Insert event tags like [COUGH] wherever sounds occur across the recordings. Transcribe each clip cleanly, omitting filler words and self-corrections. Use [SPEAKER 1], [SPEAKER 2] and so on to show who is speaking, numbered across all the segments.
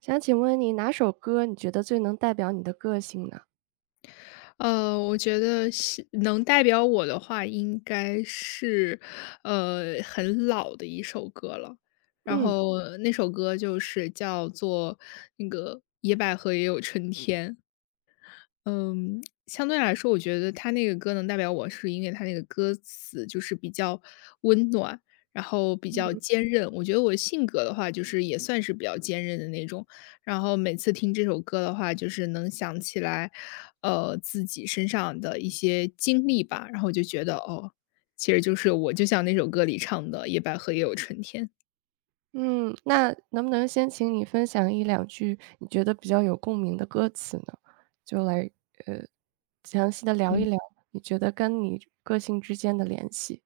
[SPEAKER 1] 想请问你哪首歌你觉得最能代表你的个性呢？
[SPEAKER 2] 我觉得是能代表我的话，应该是，很老的一首歌了。然
[SPEAKER 1] 嗯，
[SPEAKER 2] 后那首歌就是叫做那个《野百合也有春天》。嗯，相对来说，我觉得他那个歌能代表我，是因为他那个歌词就是比较温暖，然后比较
[SPEAKER 1] 嗯。
[SPEAKER 2] 坚韧。我觉得我性格的话，就是也算是比较坚韧的那种。然后每次听这首歌的话，就是能想起来，自己身上的一些经历吧。然后我就觉得，哦，其实就是我就像那首歌里唱的"野百合也有春天"。
[SPEAKER 1] 嗯，那能不能先请你分享一两句你觉得比较有共鸣的歌词呢？就来，呃，详细的聊一
[SPEAKER 2] 嗯。
[SPEAKER 1] 聊，你觉得跟你个性之间的联系。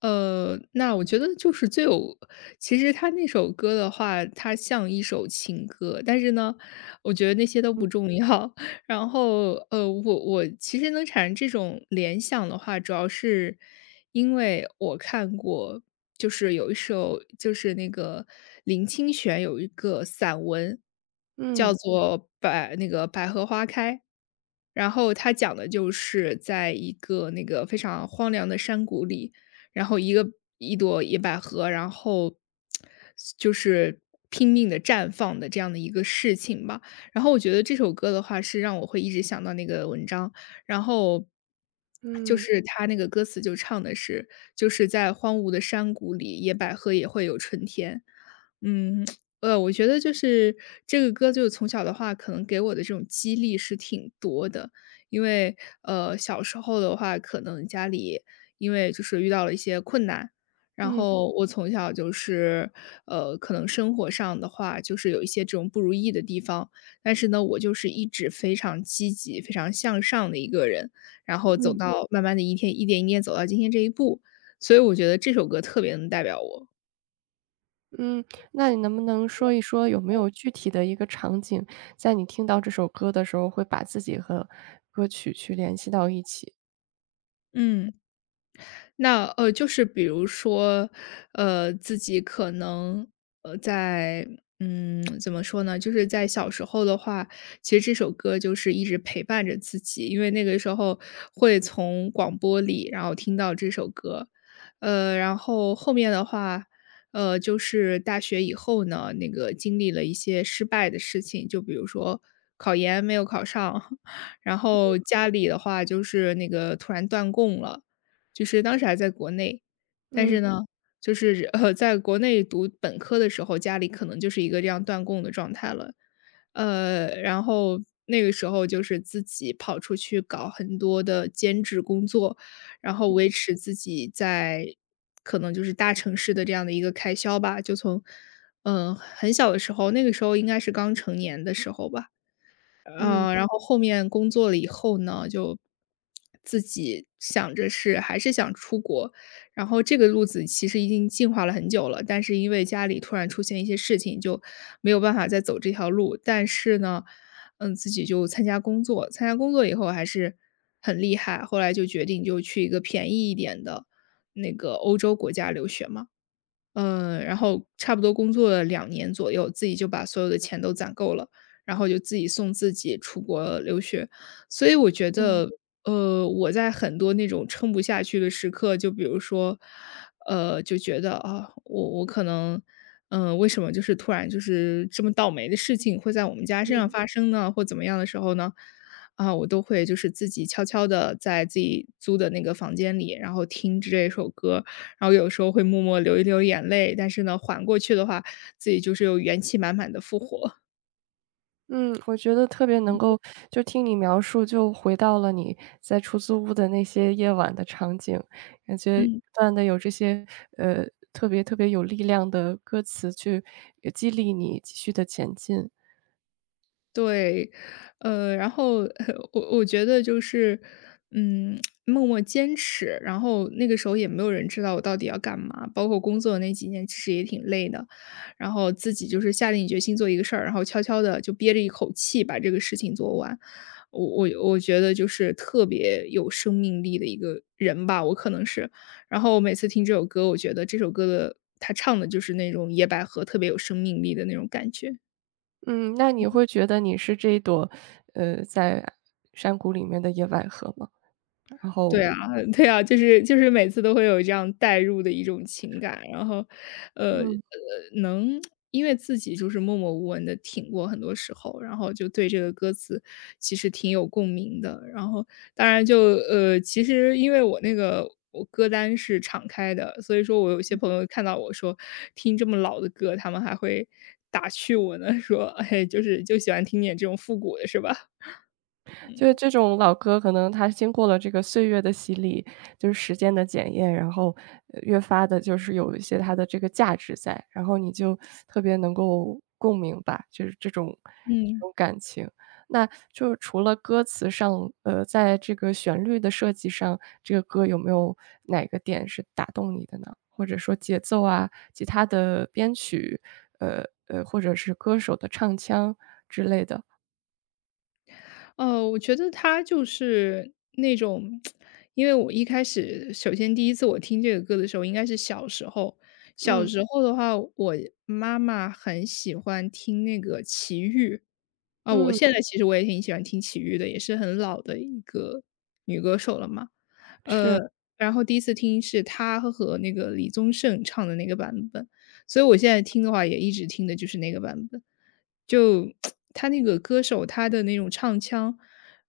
[SPEAKER 2] 那我觉得就是其实他那首歌的话，它像一首情歌，但是呢，我觉得那些都
[SPEAKER 1] 嗯。
[SPEAKER 2] 不重要。[LAUGHS] 然后，我其实能产生这种联想的话，主要是因为我看过，就是有一首就是那个林清玄有一个散文，叫
[SPEAKER 1] 嗯，
[SPEAKER 2] 做《百》那个《百合花开》。然后他讲的就是在一个非常荒凉的山谷里，然后一朵野百合，然后就是拼命的绽放的这样的一个事情吧。然后我觉得这首歌的话是让我会一直想到那个文章，然后就
[SPEAKER 1] 嗯，
[SPEAKER 2] 是他那个歌词就唱的是，就是在荒芜的山谷里，野百合也会有春天。嗯，我觉得就是这个歌就是从小的话，可能给我的这种激励是挺多的。因为，小时候的话，可能家里因为就是遇到了一些困难，然
[SPEAKER 1] 嗯，
[SPEAKER 2] 后我从小就是，可能生活上的话，就是有一些这种不如意的地方，但是呢，我就是一直非常积极、非常向上的一个人，然后走
[SPEAKER 1] 嗯，
[SPEAKER 2] 到慢慢的一天一点一点走到今天这一步，所以我觉得这首歌特别能代表我。
[SPEAKER 1] 嗯，那你能不能说一说有没有具体的一个场景，在你听到这首歌的时候，会把自己和歌曲去联系到一起？
[SPEAKER 2] 嗯。那就是比如说，自己可能呃，在怎么说呢？就是在小时候的话，其实这首歌就是一直陪伴着自己，因为那个时候会从广播里，然后听到这首歌，然后后面的话，就是大学以后呢，那个经历了一些失败的事情，就比如说考研没有考上，[LAUGHS] 然后家里的话就是那个突然断供了。就是当时还在国内，但
[SPEAKER 1] 嗯，
[SPEAKER 2] 是呢，就是在国内读本科的时候，家里可能就是一个这样断供的状态了。然后那个时候就是自己跑出去搞很多的兼职工作，然后维持自己在可能就是大城市的这样的一个开销吧，就从很小的时候，那个时候应该是刚成年的时候吧。
[SPEAKER 1] 嗯，
[SPEAKER 2] 然后后面工作了以后呢，就自己想着是还是想出国，然后这个路子其实已经进化了很久了，但是因为家里突然出现一些事情，就没有办法再走这条路。但是呢，自己就参加工作以后还是很厉害，后来就决定就去一个便宜一点的那个欧洲国家留学嘛。嗯，然后差不多工作了2年左右，自己就把所有的钱都攒够了，然后就自己送自己出国留学。所以我觉
[SPEAKER 1] 嗯，
[SPEAKER 2] 得，我在很多那种撑不下去的时刻，就比如说，就觉得啊，我可能，为什么就是突然就是这么倒霉的事情会在我们家身上
[SPEAKER 1] 嗯。
[SPEAKER 2] 发生呢？或怎么样的时候呢，啊，我都会就是自己悄悄的在自己租的那个房间里，然后听着这首歌，然后有时候会默默流一流眼泪，但是呢，缓过去的话，自己就是又元气满满的复活。
[SPEAKER 1] 嗯，我觉得特别能够就听你描述，就回到了你在出租屋的那些夜晚的场景，感觉
[SPEAKER 2] 嗯。
[SPEAKER 1] 不断的有这些，呃，特别特别有力量的歌词去激励你继续的前进。
[SPEAKER 2] 对，然后 [LAUGHS] 我觉得就是，嗯，默默坚持，然后那个时候也没有人知道我到底要干嘛，包括工作那几年其实也挺累的，然后自己就是下定决心做一个事儿，然后悄悄的就憋着一口气把这个事情做完。我觉得就是特别有生命力的一个人吧，我可能是。然后我每次听这首歌，我觉得这首歌的他唱的就是那种野百合特别有生命力的那种感觉。
[SPEAKER 1] 嗯，那你会觉得你是这一朵，在山谷里面的野百合吗？然
[SPEAKER 2] 对
[SPEAKER 1] 后
[SPEAKER 2] 啊，[LAUGHS] 对啊，就是每次都会有这样代入的一种情感，然后，呃，
[SPEAKER 1] 嗯。
[SPEAKER 2] 呃，能因为自己就是默默无闻的挺过很多时候，然后就对这个歌词其实挺有共鸣的。然后当然其实因为我那个我歌单是敞开的，所以说我有些朋友看到我说听这么老的歌，他们还会打趣我呢，说："哎，就喜欢听点这种复古的是吧？"
[SPEAKER 1] 就是
[SPEAKER 2] 嗯，
[SPEAKER 1] 这种老歌，可能它经过了这个岁月的洗礼，就是时间的检验，然后越发的就是有一些它的这个价值在，然后你就特别能够共鸣吧，就是这种这
[SPEAKER 2] 嗯。
[SPEAKER 1] 种感情。那就是除了歌词上，在这个旋律的设计上，这个歌有没有哪个点是打动你的呢？或者说节奏啊，其他的编曲，呃或者是歌手的唱腔之类的？
[SPEAKER 2] 我觉得他就是那种，因为我一开始首先第一次我听这个歌的时候应该是小时候，小
[SPEAKER 1] 嗯
[SPEAKER 2] 时候的话，我妈妈很喜欢听那个齐豫，啊，我
[SPEAKER 1] 嗯，
[SPEAKER 2] 现在其实我也挺喜欢听齐豫的，也是很老的一个女歌手了嘛。呃，
[SPEAKER 1] 是。
[SPEAKER 2] 然后第一次听是她和那个李宗盛唱的那个版本，所以我现在听的话也一直听的就是那个版本。就 [TSK] 他那个歌手，他的那种唱腔，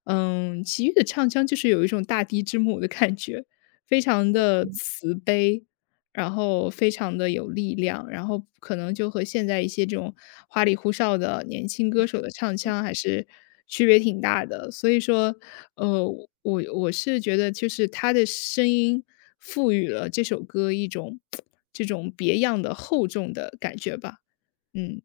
[SPEAKER 2] 齐豫的唱腔就是有一种大地之母的感觉，非常的慈悲，然后非常的有力量，然后可能就和现在一些这种花里胡哨的年轻歌手的唱腔还是区别挺大的。所以说，呃，我是觉得就是他的声音赋予了这首歌一种这种别样的厚重的感觉吧。嗯，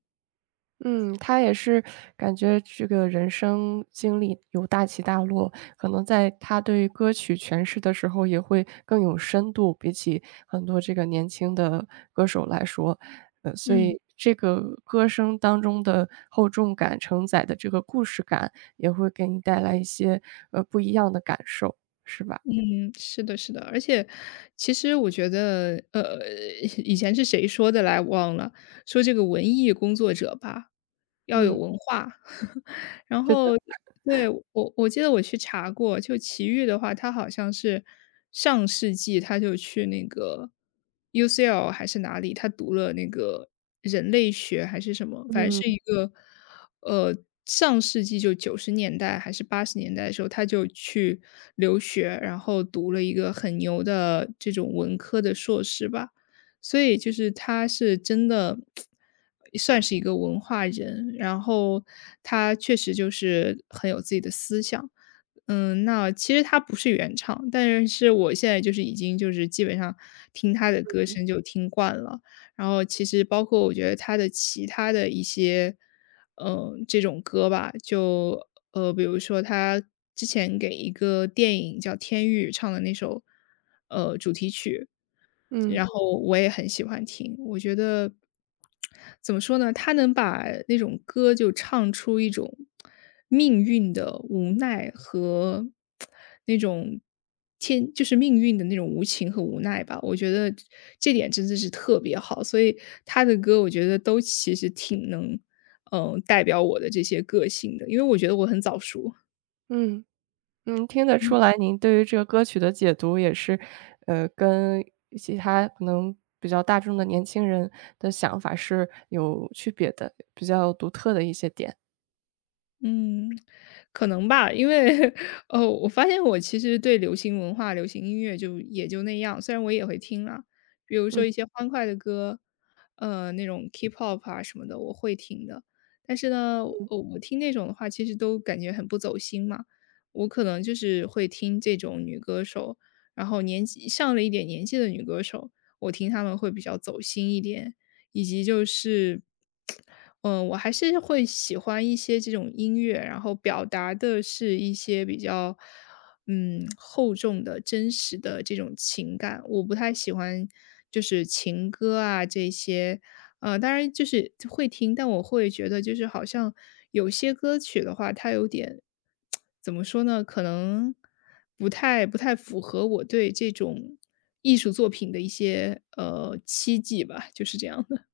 [SPEAKER 1] 嗯，他也是感觉这个人生经历有大起大落，可能在他对歌曲诠释的时候也会更有深度，比起很多这个年轻的歌手来说，所
[SPEAKER 2] 嗯，
[SPEAKER 1] 以这个歌声当中的厚重感、承载的这个故事感，也会给你带来一些不一样的感受，是吧？
[SPEAKER 2] 嗯，是的，是的。而且其实我觉得，[LAUGHS] 以前是谁说的来忘了，说这个文艺工作者吧，要有
[SPEAKER 1] 嗯，
[SPEAKER 2] 文化。[LAUGHS] 然
[SPEAKER 1] 是
[SPEAKER 2] 后
[SPEAKER 1] 的，
[SPEAKER 2] 对，我记得我去查过，就奇遇的话，他好像是上世纪他就去那个 UCL 还是哪里，他读了那个人类学还是什么，反正
[SPEAKER 1] 嗯
[SPEAKER 2] 是一个呃，上世纪就90年代还是80年代的时候，他就去留学，然后读了一个很牛的这种文科的硕士吧。所以就是他是真的 [TSK] 算是一个文化人，然后他确实就是很有自己的思想。嗯，那其实他不是原唱，但是我现在就是已经就是基本上听他的歌声就听惯了，然后其实包括我觉得他的其他的一些，这种歌吧，比如说他之前给一个电影叫《天域》唱的那首，主题曲，
[SPEAKER 1] 嗯
[SPEAKER 2] 然后我也很喜欢听。我觉得怎么说呢，他能把那种歌就唱出一种命运的无奈和那种天就是命运的那种无情和无奈吧，我觉得这点真的是特别好。所以他的歌我觉得都其实挺能代表我的这些个性的，因为我觉得我很早熟。
[SPEAKER 1] 嗯。嗯，听得出来您对于这个歌曲的解读也是，跟其他可能比较大众的年轻人的想法是有区别的，比较独特的一些点。
[SPEAKER 2] 嗯，可能吧，因为 [LAUGHS]，我发现我其实对流行文化、流行音乐就也就那样，虽然我也会听啦，比如说
[SPEAKER 1] 嗯。
[SPEAKER 2] 一些欢快的歌，那种 K-pop 啊什么的，我会听的。但是呢，我听那种的话，其实都感觉很不走心嘛。我可能就是会听这种女歌手，然后年纪上了一点年纪的女歌手，我听她们会比较走心一点。以及就是，嗯，我还是会喜欢一些这种音乐，然后表达的是一些比较，厚重的、真实的这种情感。我不太喜欢就是情歌啊这些，当然就是会听，但我会觉得就是好像有些歌曲的话，它有点怎么说呢？可能不太符合我对这种艺术作品的一些期冀吧，就是这样的。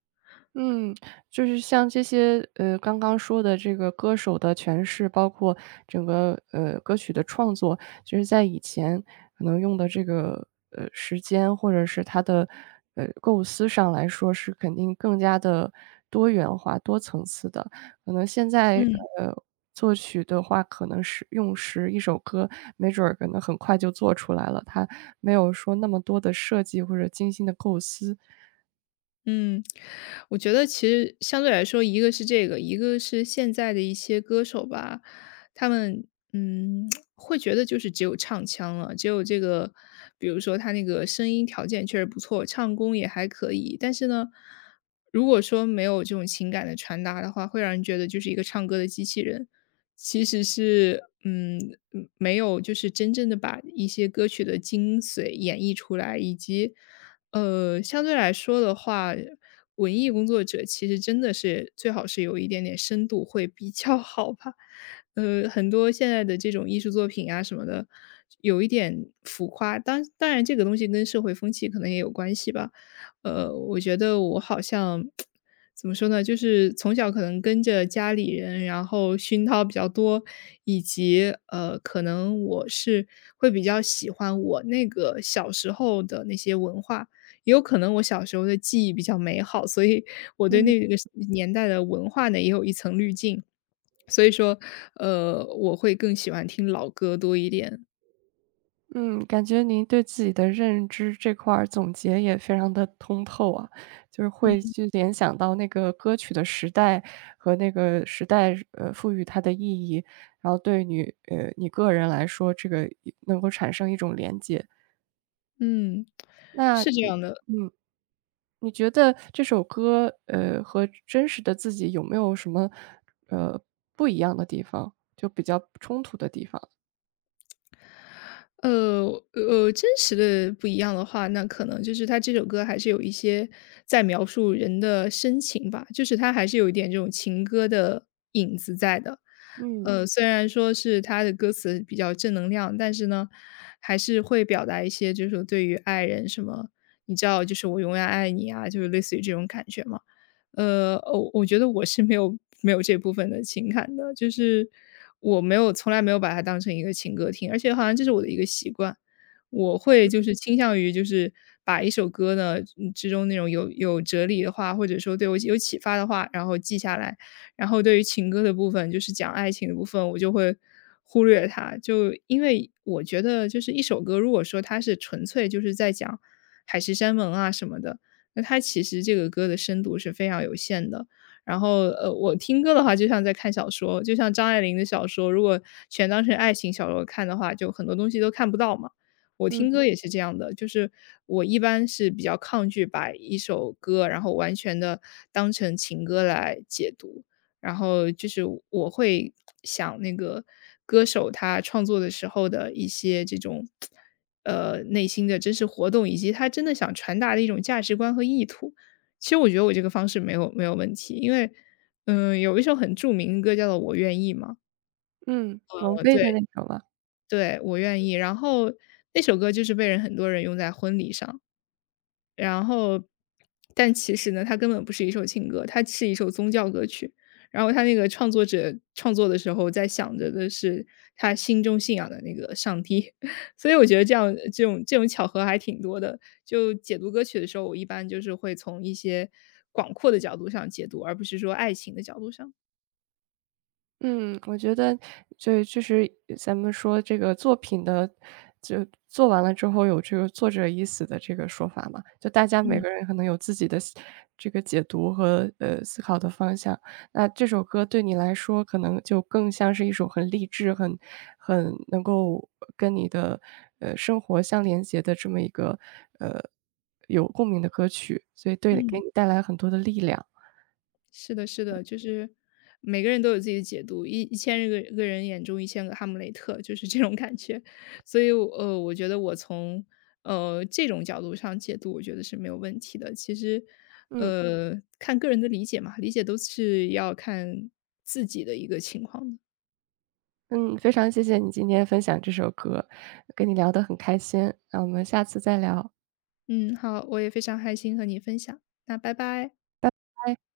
[SPEAKER 1] 嗯，就是像这些，刚刚说的这个歌手的诠释，包括整个，歌曲的创作，就是在以前可能用的这个，时间或者是它的，构思上来说是肯定更加的多元化、多层次的。可能现在，
[SPEAKER 2] 嗯，
[SPEAKER 1] 呃，作曲的话，可能是用时一首歌，没准儿可能很快就做出来了，它没有说那么多的设计或者精心的构思。
[SPEAKER 2] 嗯，我觉得其实相对来说，一个是这个，一个是现在的一些歌手吧，他们嗯 [TSK] 会觉得就是只有唱腔了，只有这个，比如说他那个声音条件确实不错，唱功也还可以，但是呢，如果说没有这种情感的传达的话，会让人觉得就是一个唱歌的机器人，其实是没有就是真正的把一些歌曲的精髓演绎出来，以及。相对来说的话，文艺工作者其实真的是最好是有一点点深度会比较 [LAUGHS] 好吧。很多现在的这种艺术作品啊什么的，有一点浮夸。当然，这个东西跟社会风气可能也有关系吧。我觉得我好像 [TSK] 怎么说呢，就是从小可能跟着家里人，然后熏陶比较多，以及可能我是会比较喜欢我那个小时候的那些文化。也有可能我小时候的记忆比较美好，所以我对
[SPEAKER 1] 嗯
[SPEAKER 2] 那个时年代的文化呢，也有一层滤镜。所以说，我会更喜欢听老歌多一点。
[SPEAKER 1] 嗯，感觉您对自己的认知这块儿总结也非常的通透啊，就是会去联想到那个歌曲的时代和那个时代，赋予它的意义，然后对你你个人来说，这个也能够产生一种连接。
[SPEAKER 2] 嗯，
[SPEAKER 1] 那
[SPEAKER 2] 是这
[SPEAKER 1] 你
[SPEAKER 2] 样的。
[SPEAKER 1] 嗯，你觉得这首歌，和真实的自己有没有什么，呃，不一样的地方，就比较冲突的地方？
[SPEAKER 2] 呃真实的不一样的话，那可能就是他这首歌还是有一些在描述人的深情吧，就是他还是有一点这种情歌的影子在的。
[SPEAKER 1] 嗯，
[SPEAKER 2] 虽然说是他的歌词比较正能量，但是呢，还是会表达一些就是说对于爱人什么，你知道就是我永远爱你啊，就是类似于这种感觉嘛。我觉得我是没有这部分的情感的，就是我没有从来没有把它当成一个情歌听，而且好像这是我的一个习惯。我会就是倾向于就是把一首歌呢，嗯之中那种有哲理的话，或者说对我有启发的话，然后记下来。然后对于情歌的部分，就是讲爱情的部分，我就会忽略它。就因为我觉得，就是一首歌，如果说它是纯粹就是在讲海誓山盟啊什么的，那它其实这个歌的深度是非常有限的。然后，我听歌的话就像在看小说，就像张爱玲的小说，如果全当成爱情小说看的话，就很多东西都看不到嘛。我
[SPEAKER 1] 嗯，
[SPEAKER 2] 听歌也是这样的，就是我一般是比较抗拒把一首歌，然后完全的当成情歌来解读。然后就是我会想那个歌手他创作的时候的一些这种内心的真实活动，以及他真的想传达的一种价值观和意图。其实我觉得我这个方式没有问题，因为，有一首很著名的歌叫做《我愿意》嘛，
[SPEAKER 1] 嗯，王
[SPEAKER 2] 我
[SPEAKER 1] 菲的
[SPEAKER 2] 对
[SPEAKER 1] 那首吧。
[SPEAKER 2] 对，我愿意，然后那首歌就是被人很多人用在婚礼上。然后但其实呢，它根本不是一首情歌，它是一首宗教歌曲。然后他那个创作者创作的时候在想着的是他心中信仰的那个上帝，[LAUGHS] 所以我觉得这样这种巧合还挺多的。就解读歌曲的时候，我一般就是会从一些广阔的角度上解读，而不是说爱情的角度上。
[SPEAKER 1] 嗯，我觉得就是咱们说这个作品的，就做完了之后有这个作者已死的这个说法嘛，就大家每
[SPEAKER 2] 嗯
[SPEAKER 1] 个人可能有自己的这个解读和思考的方向。那这首歌对你来说，可能就更像是一首很励志、很能够跟你的生活相连接的这么一个呃有共鸣的歌曲，所以对给
[SPEAKER 2] 嗯。
[SPEAKER 1] 你带来很多的力量。
[SPEAKER 2] 是的，是的，就是每个人都有自己的解读，一千个人眼中一千个哈姆雷特，就是这种感觉。所以我，我觉得我从这种角度上解读，我觉得是没有问题的。其实，
[SPEAKER 1] 嗯，
[SPEAKER 2] 看个人的理解嘛，理解都是要看自己的一个情况的。
[SPEAKER 1] 嗯，非常谢谢你今天分享这首歌，跟你聊得很开心，那我们下次再聊，
[SPEAKER 2] 嗯，好，我也非常开心和你分享，那拜拜。
[SPEAKER 1] 拜拜。